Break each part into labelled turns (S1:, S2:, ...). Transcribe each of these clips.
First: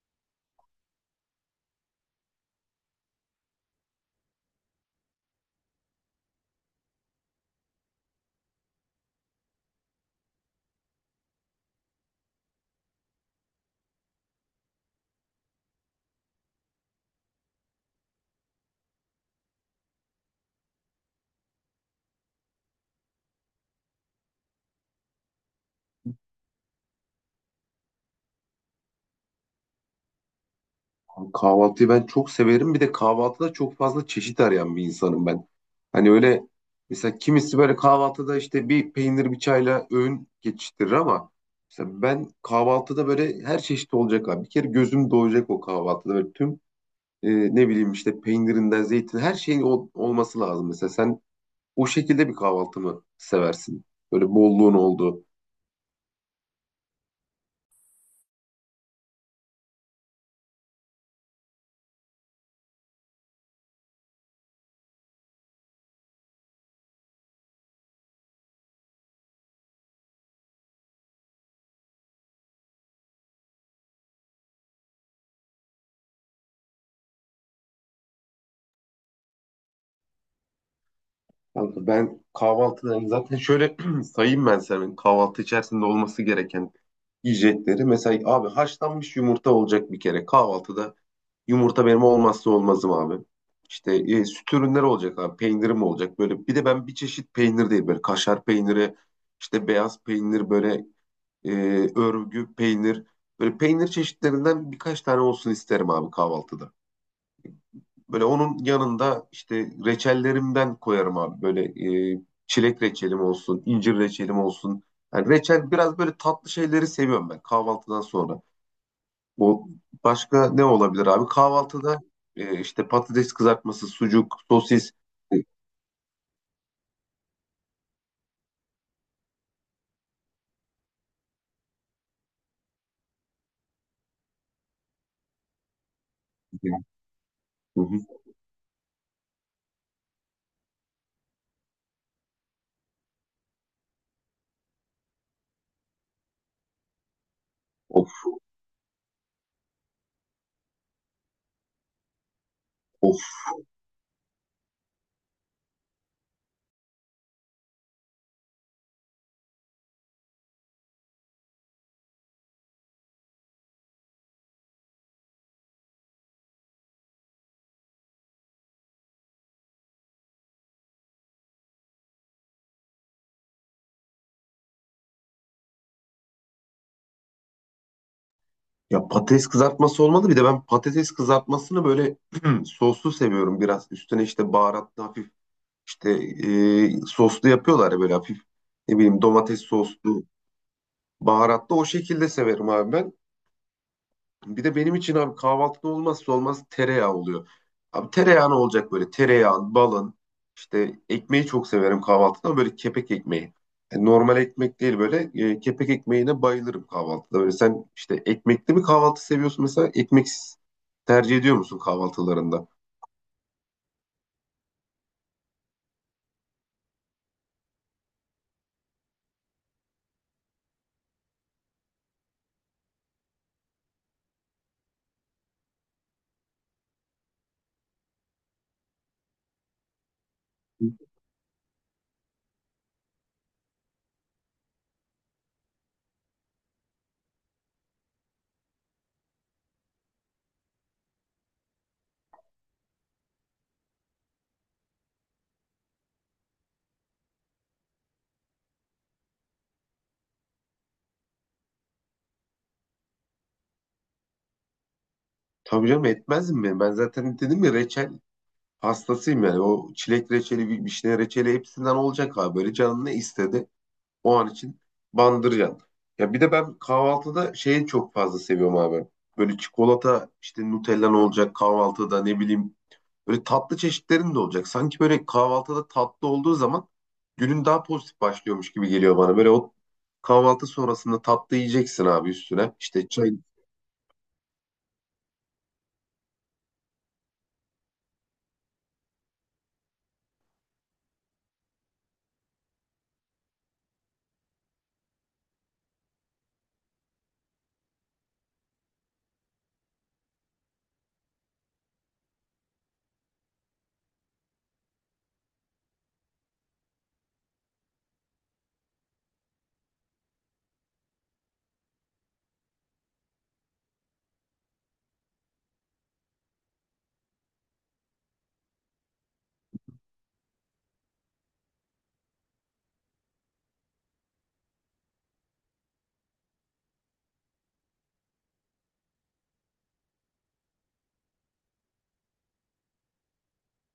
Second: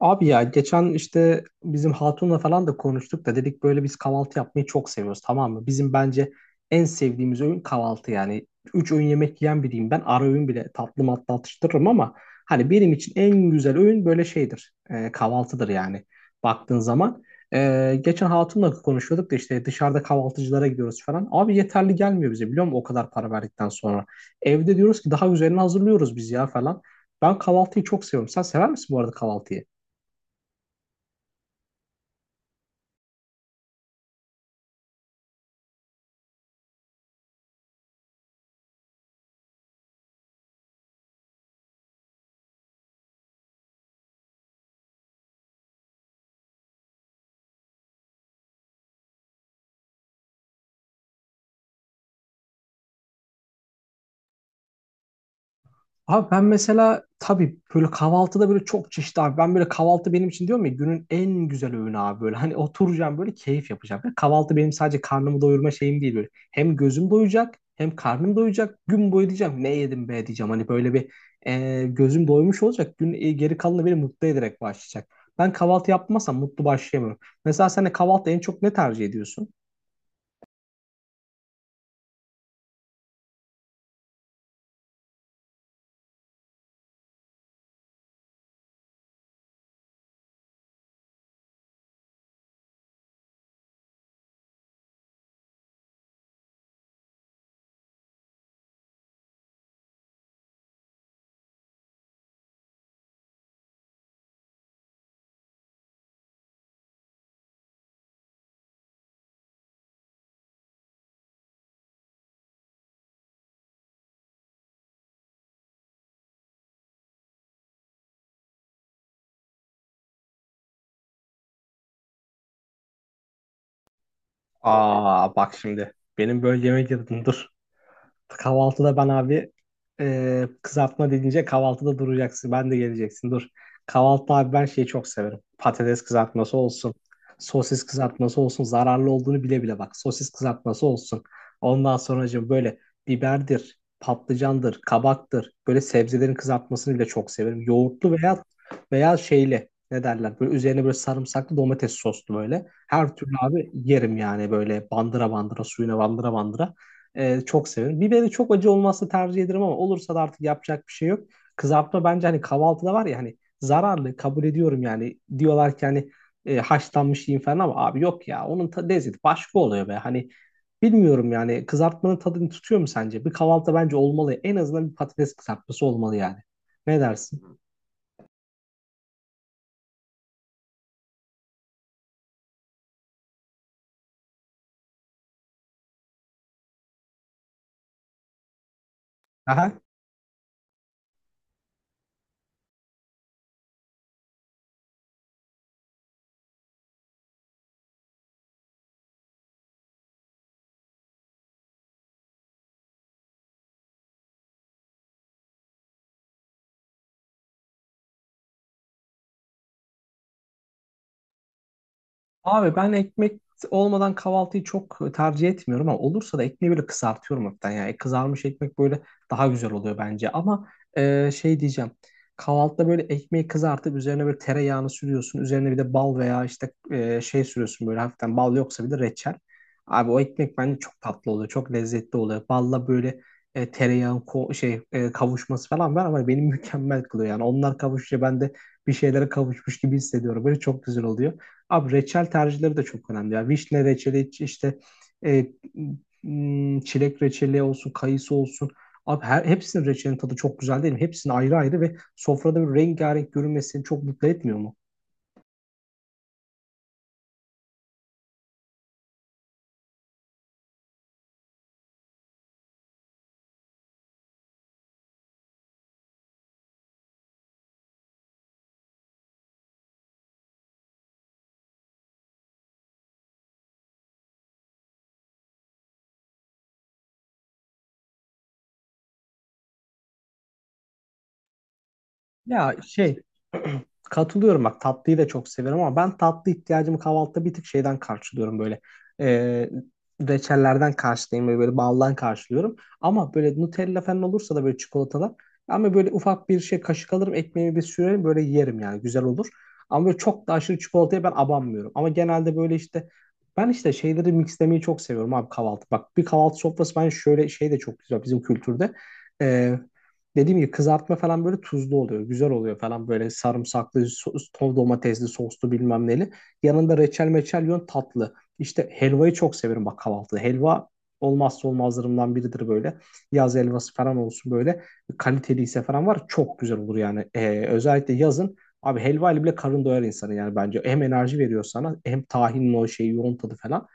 S1: Abi ya geçen işte bizim hatunla falan da konuştuk da dedik böyle biz kahvaltı yapmayı çok seviyoruz, tamam mı? Bizim bence en sevdiğimiz öğün kahvaltı yani. Üç öğün yemek yiyen biriyim ben, ara öğün bile tatlı matlı atıştırırım ama hani benim için en güzel öğün böyle şeydir, kahvaltıdır yani baktığın zaman. Geçen hatunla konuşuyorduk da işte dışarıda kahvaltıcılara gidiyoruz falan. Abi yeterli gelmiyor bize, biliyor musun, o kadar para verdikten sonra. Evde diyoruz ki daha üzerine hazırlıyoruz biz ya falan. Ben kahvaltıyı çok seviyorum. Sen sever misin bu arada kahvaltıyı?
S2: Abi kahvaltıyı ben çok severim. Bir de kahvaltıda çok fazla çeşit arayan bir insanım ben. Hani öyle, mesela kimisi böyle kahvaltıda işte bir peynir bir çayla öğün geçiştirir ama mesela ben kahvaltıda böyle her çeşit olacak abi. Bir kere gözüm doyacak o kahvaltıda. Böyle tüm e, ne bileyim işte peynirinden zeytin her şeyin olması lazım. Mesela sen o şekilde bir kahvaltı mı seversin? Böyle bolluğun olduğu.
S1: Abi ben mesela tabii böyle kahvaltıda böyle çok çeşitli abi. Ben böyle kahvaltı benim için, diyorum ya, günün en güzel öğünü abi böyle. Hani oturacağım böyle, keyif yapacağım. Yani kahvaltı benim sadece karnımı doyurma şeyim değil böyle. Hem gözüm doyacak hem karnım doyacak. Gün boyu diyeceğim ne yedim be diyeceğim. Hani böyle bir gözüm doymuş olacak. Gün geri kalanı beni mutlu ederek başlayacak. Ben kahvaltı yapmazsam mutlu başlayamıyorum. Mesela sen de kahvaltı en çok ne tercih ediyorsun?
S2: Kanka, ben kahvaltıda zaten şöyle sayayım ben senin kahvaltı içerisinde olması gereken yiyecekleri. Mesela abi haşlanmış yumurta olacak bir kere. Kahvaltıda yumurta benim olmazsa olmazım abi. İşte süt ürünleri olacak abi. Peynirim olacak böyle. Bir de ben bir çeşit peynir değil, böyle kaşar peyniri, işte beyaz peynir, böyle e, örgü peynir. Böyle peynir çeşitlerinden birkaç tane olsun isterim abi kahvaltıda. Böyle onun yanında işte reçellerimden koyarım abi. Böyle e, çilek reçelim olsun, incir reçelim olsun. Yani reçel, biraz böyle tatlı şeyleri seviyorum ben kahvaltıdan sonra. Bu başka ne olabilir abi? Kahvaltıda işte patates kızartması, sucuk, sosis.
S1: Aa
S2: E,
S1: bak, şimdi benim böyle yemek yedim, dur. Kahvaltıda ben abi kızartma deyince kahvaltıda duracaksın. Ben de geleceksin. Dur. Kahvaltı abi ben şeyi çok severim. Patates kızartması
S2: yani,
S1: olsun.
S2: hı
S1: Sosis
S2: hı.
S1: kızartması olsun. Zararlı olduğunu bile bile bak. Sosis kızartması olsun. Ondan sonracığım böyle biberdir, patlıcandır, kabaktır. Böyle sebzelerin kızartmasını bile çok severim.
S2: Of,
S1: Yoğurtlu veya şeyli. Ne derler? Böyle üzerine böyle sarımsaklı domates soslu böyle. Her
S2: of.
S1: türlü abi yerim yani böyle bandıra bandıra, suyuna bandıra bandıra. Çok severim. Biberi çok acı olması tercih ederim ama olursa da artık yapacak bir şey yok. Kızartma bence hani kahvaltıda var ya, hani zararlı kabul ediyorum yani. Diyorlar ki hani haşlanmış yiyin falan ama abi yok ya, onun lezzeti başka oluyor be. Hani bilmiyorum yani, kızartmanın tadını tutuyor mu sence? Bir kahvaltıda bence olmalı. En azından bir patates kızartması olmalı yani. Ne dersin?
S2: Ya patates kızartması olmadı. Bir de ben patates kızartmasını böyle soslu seviyorum biraz. Üstüne işte baharatlı hafif, işte soslu yapıyorlar ya böyle hafif, ne bileyim, domates
S1: Aha.
S2: soslu, baharatlı, o şekilde severim abi ben. Bir de benim için abi kahvaltıda olmazsa olmaz tereyağı oluyor. Abi tereyağı ne olacak böyle? Tereyağın, balın, işte ekmeği çok severim kahvaltıda ama böyle kepek ekmeği. Yani normal ekmek değil, böyle kepek ekmeğine bayılırım kahvaltıda. Böyle sen işte ekmekli mi kahvaltı seviyorsun, mesela ekmeksiz tercih ediyor musun kahvaltılarında?
S1: Abi ben ekmek olmadan kahvaltıyı çok tercih etmiyorum ama olursa da ekmeği böyle kızartıyorum hafiften. Yani kızarmış ekmek böyle daha güzel oluyor bence. Ama şey diyeceğim. Kahvaltıda böyle ekmeği kızartıp üzerine böyle tereyağını sürüyorsun. Üzerine bir de bal veya işte şey sürüyorsun böyle hafiften, bal yoksa bir de reçel. Abi o ekmek bence çok tatlı oluyor. Çok lezzetli oluyor. Balla böyle tereyağın kavuşması falan var ama beni mükemmel kılıyor. Yani onlar kavuşunca ben de bir şeylere kavuşmuş gibi hissediyorum. Böyle çok güzel oluyor. Abi reçel tercihleri de çok önemli. Ya vişne reçeli, işte e, çilek reçeli olsun, kayısı olsun. Abi her, hepsinin reçelinin tadı çok güzel değil mi? Hepsinin ayrı ayrı ve sofrada bir rengarenk görünmesi çok mutlu etmiyor mu?
S2: Tabii canım, etmez mi? Ben zaten dedim ya, reçel hastasıyım yani. O çilek reçeli, vişne reçeli, hepsinden olacak abi. Böyle canın ne istedi? O an için bandırcan. Ya bir de ben kahvaltıda şeyi çok fazla seviyorum abi. Böyle çikolata, işte Nutella'n olacak kahvaltıda, ne bileyim. Böyle tatlı çeşitlerin de olacak. Sanki böyle kahvaltıda tatlı olduğu zaman günün daha pozitif başlıyormuş gibi geliyor bana. Böyle o kahvaltı sonrasında tatlı yiyeceksin abi
S1: Ya
S2: üstüne. İşte
S1: şey,
S2: çay.
S1: katılıyorum bak, tatlıyı da çok severim ama ben tatlı ihtiyacımı kahvaltıda bir tık şeyden karşılıyorum böyle. Ee, reçellerden karşılayayım böyle, böyle baldan karşılıyorum. Ama böyle Nutella falan olursa da böyle çikolatalar, ama böyle ufak bir şey kaşık alırım, ekmeğimi bir sürerim böyle, yerim yani, güzel olur. Ama böyle çok da aşırı çikolataya ben abanmıyorum. Ama genelde böyle işte, ben işte şeyleri mixlemeyi çok seviyorum abi kahvaltı. Bak, bir kahvaltı sofrası, ben şöyle şey de çok güzel bizim kültürde, dediğim gibi kızartma falan böyle tuzlu oluyor. Güzel oluyor falan böyle sarımsaklı, sos, domatesli, soslu bilmem neli. Yanında reçel meçel yiyorsun tatlı. İşte helvayı çok severim bak kahvaltıda. Helva olmazsa olmazlarımdan biridir böyle. Yaz helvası falan olsun böyle. Kaliteliyse falan var. Çok güzel olur yani. Özellikle yazın. Abi helva ile bile karın doyar insanı yani bence. Hem enerji veriyor sana hem tahinin o şeyi, yoğun tadı falan.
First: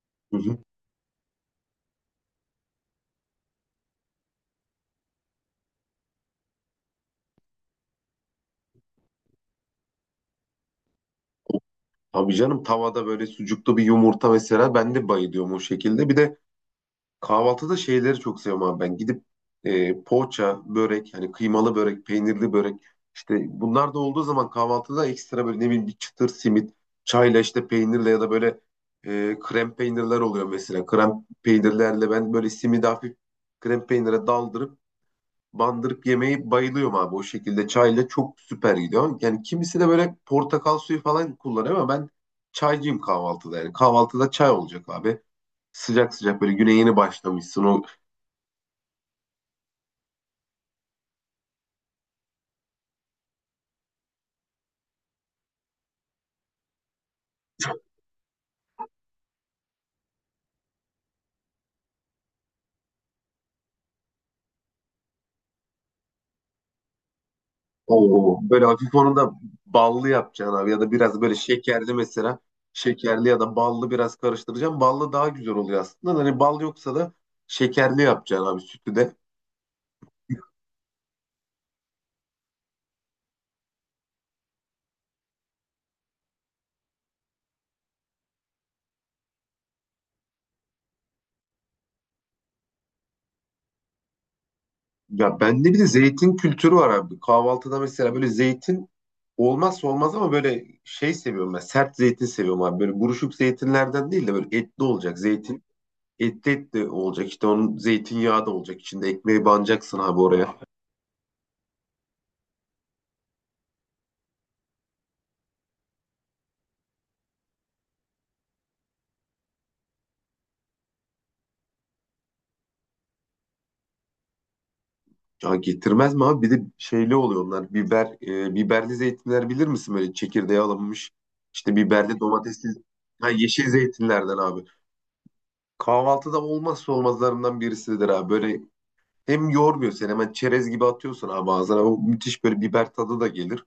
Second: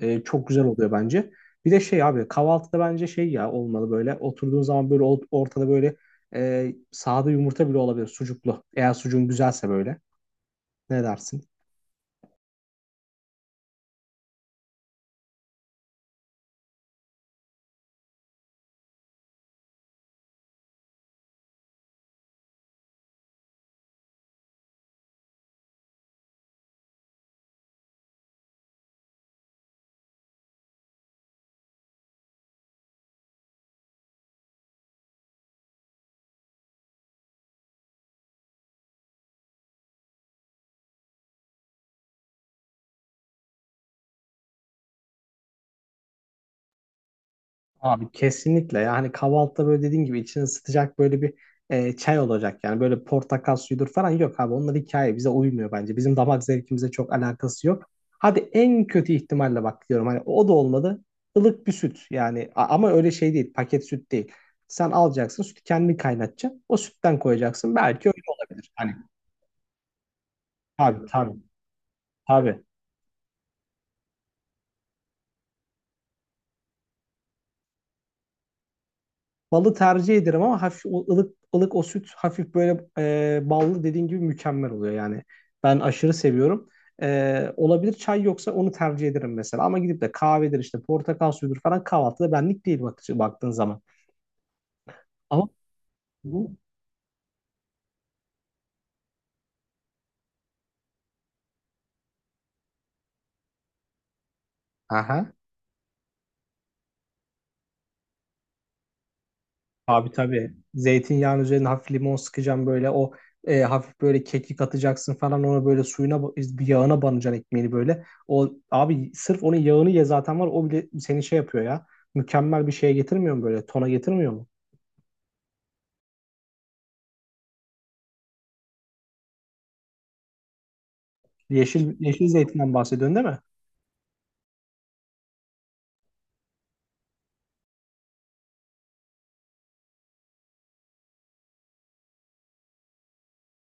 S2: Hı
S1: Çok
S2: hı.
S1: güzel oluyor bence. Bir de şey abi, kahvaltıda bence şey ya olmalı, böyle oturduğun zaman böyle ortada böyle sade yumurta bile olabilir sucuklu. Eğer sucuğun güzelse böyle. Ne dersin?
S2: Tabii canım, tavada böyle sucuklu bir yumurta, mesela ben de bayılıyorum o şekilde. Bir de kahvaltıda şeyleri çok seviyorum abi ben. Gidip poğaça, börek, hani kıymalı börek, peynirli börek, işte bunlar da olduğu zaman kahvaltıda ekstra böyle, ne bileyim, bir çıtır simit, çayla işte peynirle, ya da böyle krem peynirler oluyor mesela. Krem peynirlerle ben böyle simidi hafif krem peynire daldırıp bandırıp yemeyi bayılıyorum abi. O şekilde çayla çok süper gidiyor. Yani kimisi de böyle portakal suyu falan kullanıyor ama ben çaycıyım kahvaltıda. Yani kahvaltıda çay olacak abi, sıcak sıcak, böyle güne yeni başlamışsın. O,
S1: Abi kesinlikle, yani kahvaltıda böyle dediğin gibi içini ısıtacak böyle bir çay olacak yani, böyle portakal suyudur falan, yok abi, onlar hikaye, bize uymuyor bence, bizim damak zevkimize çok alakası yok. Hadi en kötü ihtimalle bak diyorum, hani o da olmadı ılık bir süt yani. Ama öyle şey değil, paket süt değil. Sen alacaksın sütü, kendin kaynatacaksın, o sütten koyacaksın, belki öyle
S2: oo, böyle
S1: olabilir. Hani
S2: hafif, onu da ballı yapacaksın abi ya da
S1: tabii,
S2: biraz böyle
S1: tabii,
S2: şekerli mesela.
S1: tabii.
S2: Şekerli ya da ballı biraz karıştıracaksın. Ballı daha güzel oluyor aslında. Hani bal yoksa da şekerli yapacaksın abi sütü de.
S1: Balı tercih ederim ama hafif o ılık ılık o süt hafif böyle ballı, dediğin gibi mükemmel oluyor yani. Ben aşırı seviyorum. Olabilir, çay yoksa onu tercih ederim mesela. Ama gidip de kahvedir işte portakal suyudur falan, kahvaltıda benlik değil bak, baktığın zaman.
S2: Ya
S1: Ama
S2: bende bir de zeytin
S1: bu...
S2: kültürü var abi. Kahvaltıda mesela böyle zeytin olmazsa olmaz ama böyle şey seviyorum ben. Sert zeytin seviyorum abi. Böyle buruşuk zeytinlerden değil de böyle etli olacak
S1: Aha.
S2: zeytin. Etli etli olacak, işte onun zeytinyağı da olacak içinde, ekmeği banacaksın
S1: Abi
S2: abi
S1: tabii.
S2: oraya.
S1: Zeytinyağın üzerine hafif limon sıkacağım, böyle o hafif böyle kekik atacaksın falan ona, böyle suyuna bir yağına banacaksın ekmeğini böyle. O abi sırf onun yağını ye zaten, var o bile seni şey yapıyor ya. Mükemmel bir şeye getirmiyor mu böyle? Tona getirmiyor mu?
S2: Ya getirmez mi abi? Bir de şeyli oluyor onlar. Biber, biberli zeytinler, bilir misin, böyle çekirdeği alınmış. İşte
S1: Yeşil
S2: biberli,
S1: yeşil
S2: domatesli,
S1: zeytinden bahsediyorsun değil
S2: ha,
S1: mi?
S2: yeşil zeytinlerden abi. Kahvaltıda olmazsa olmazlarından birisidir abi. Böyle hem yormuyor seni, hemen çerez gibi atıyorsun abi ağzına. O müthiş böyle biber tadı da gelir.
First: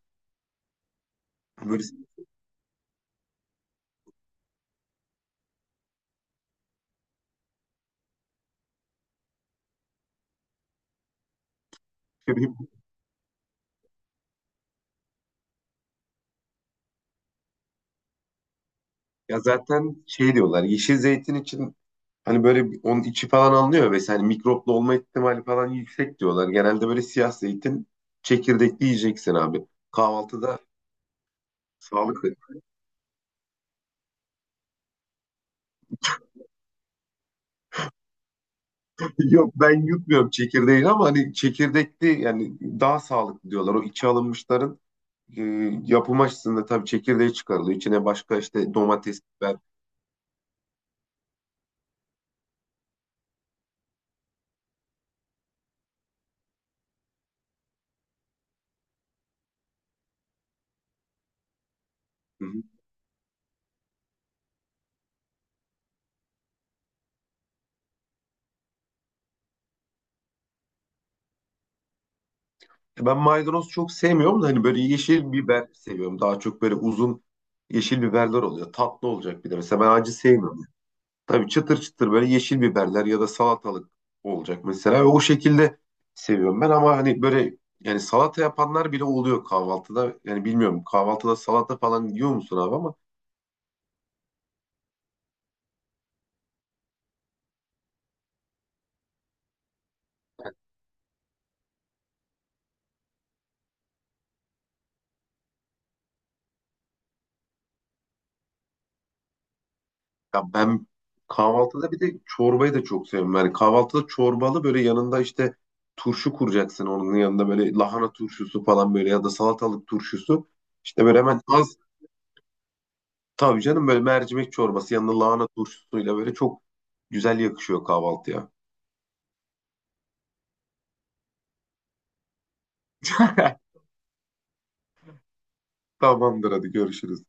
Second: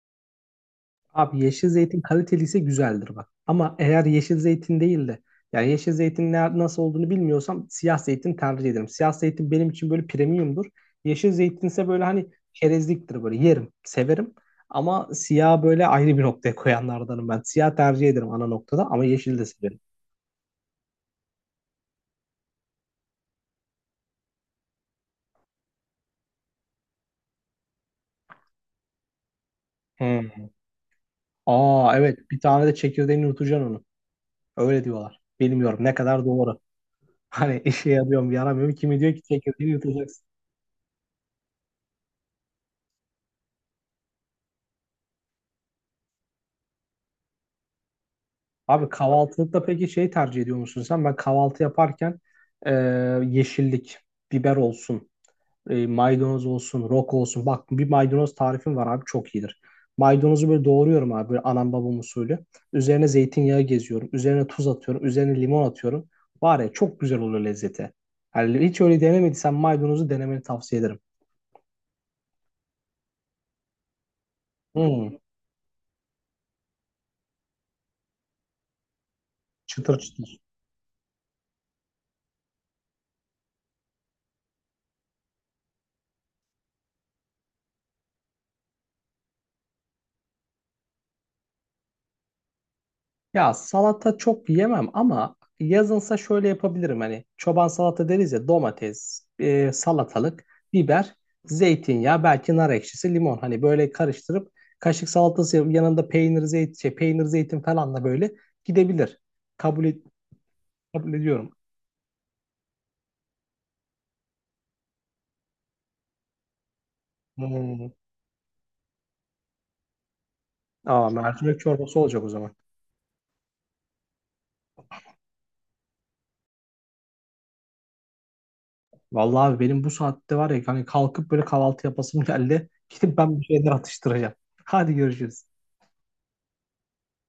S1: Abi yeşil
S2: Böyle
S1: zeytin kaliteliyse güzeldir bak. Ama eğer yeşil zeytin değil de, yani yeşil zeytin ne, nasıl olduğunu bilmiyorsam siyah zeytin tercih ederim. Siyah zeytin benim için böyle premiumdur. Yeşil zeytin ise böyle hani çerezliktir, böyle yerim, severim. Ama siyah böyle ayrı bir noktaya koyanlardanım ben. Siyah tercih ederim ana noktada ama yeşil
S2: ya
S1: de severim.
S2: zaten şey diyorlar yeşil zeytin için. Hani böyle onun içi falan alınıyor ve hani mikroplu olma ihtimali falan yüksek diyorlar. Genelde böyle siyah zeytin çekirdekli yiyeceksin abi.
S1: Hmm.
S2: Kahvaltıda
S1: Aa evet,
S2: sağlıklı.
S1: bir tane de çekirdeğini yutacaksın onu. Öyle diyorlar. Bilmiyorum ne kadar doğru. Hani işe yarıyor mu yaramıyor mu? Kimi diyor ki
S2: Yok,
S1: çekirdeğini
S2: ben
S1: yutacaksın.
S2: yutmuyorum çekirdeğini ama hani çekirdekli yani daha sağlıklı diyorlar. O içi alınmışların e, yapım açısından tabii çekirdeği çıkarılıyor. İçine başka işte
S1: Abi
S2: domates, biber.
S1: kahvaltılıkta peki şey tercih ediyor musun sen? Ben kahvaltı yaparken e, yeşillik, biber olsun, maydanoz olsun, roka olsun. Bak bir maydanoz tarifim var abi, çok iyidir. Maydanozu böyle doğruyorum abi böyle anam babam
S2: Hı
S1: usulü.
S2: hı.
S1: Üzerine zeytinyağı geziyorum. Üzerine tuz atıyorum. Üzerine limon atıyorum. Var ya, çok güzel oluyor lezzeti. Yani hiç öyle denemediysen maydanozu denemeni tavsiye ederim.
S2: Ben maydanoz çok sevmiyorum da hani böyle
S1: Hmm,
S2: yeşil biber seviyorum. Daha çok böyle uzun yeşil biberler oluyor. Tatlı olacak bir de. Mesela ben
S1: çıtır
S2: acı
S1: çıtır.
S2: sevmiyorum. Tabii çıtır çıtır böyle yeşil biberler ya da salatalık olacak mesela. Ve o şekilde seviyorum ben ama hani böyle, yani salata yapanlar bile oluyor kahvaltıda. Yani bilmiyorum, kahvaltıda salata falan yiyor musun abi ama
S1: Ya salata çok yemem ama yazınsa şöyle yapabilirim, hani çoban salata deriz ya: domates, salatalık, biber, zeytinyağı, belki nar ekşisi, limon, hani böyle karıştırıp kaşık salatası yanında peynir zeytin şey, peynir zeytin falan da böyle gidebilir. Kabul,
S2: ya ben
S1: kabul ediyorum.
S2: kahvaltıda bir de çorbayı da çok seviyorum. Yani kahvaltıda çorbalı, böyle yanında işte turşu kuracaksın onun yanında, böyle
S1: Hmm.
S2: lahana turşusu falan, böyle ya da salatalık turşusu. İşte
S1: Aa,
S2: böyle hemen
S1: mercimek
S2: az,
S1: çorbası olacak o zaman.
S2: tabii canım böyle mercimek çorbası yanında lahana turşusuyla böyle çok güzel yakışıyor kahvaltıya.
S1: Vallahi abi, benim bu saatte var ya, hani kalkıp böyle kahvaltı yapasım geldi. Gidip ben bir şeyler atıştıracağım. Hadi görüşürüz.
S2: Tamamdır, hadi görüşürüz.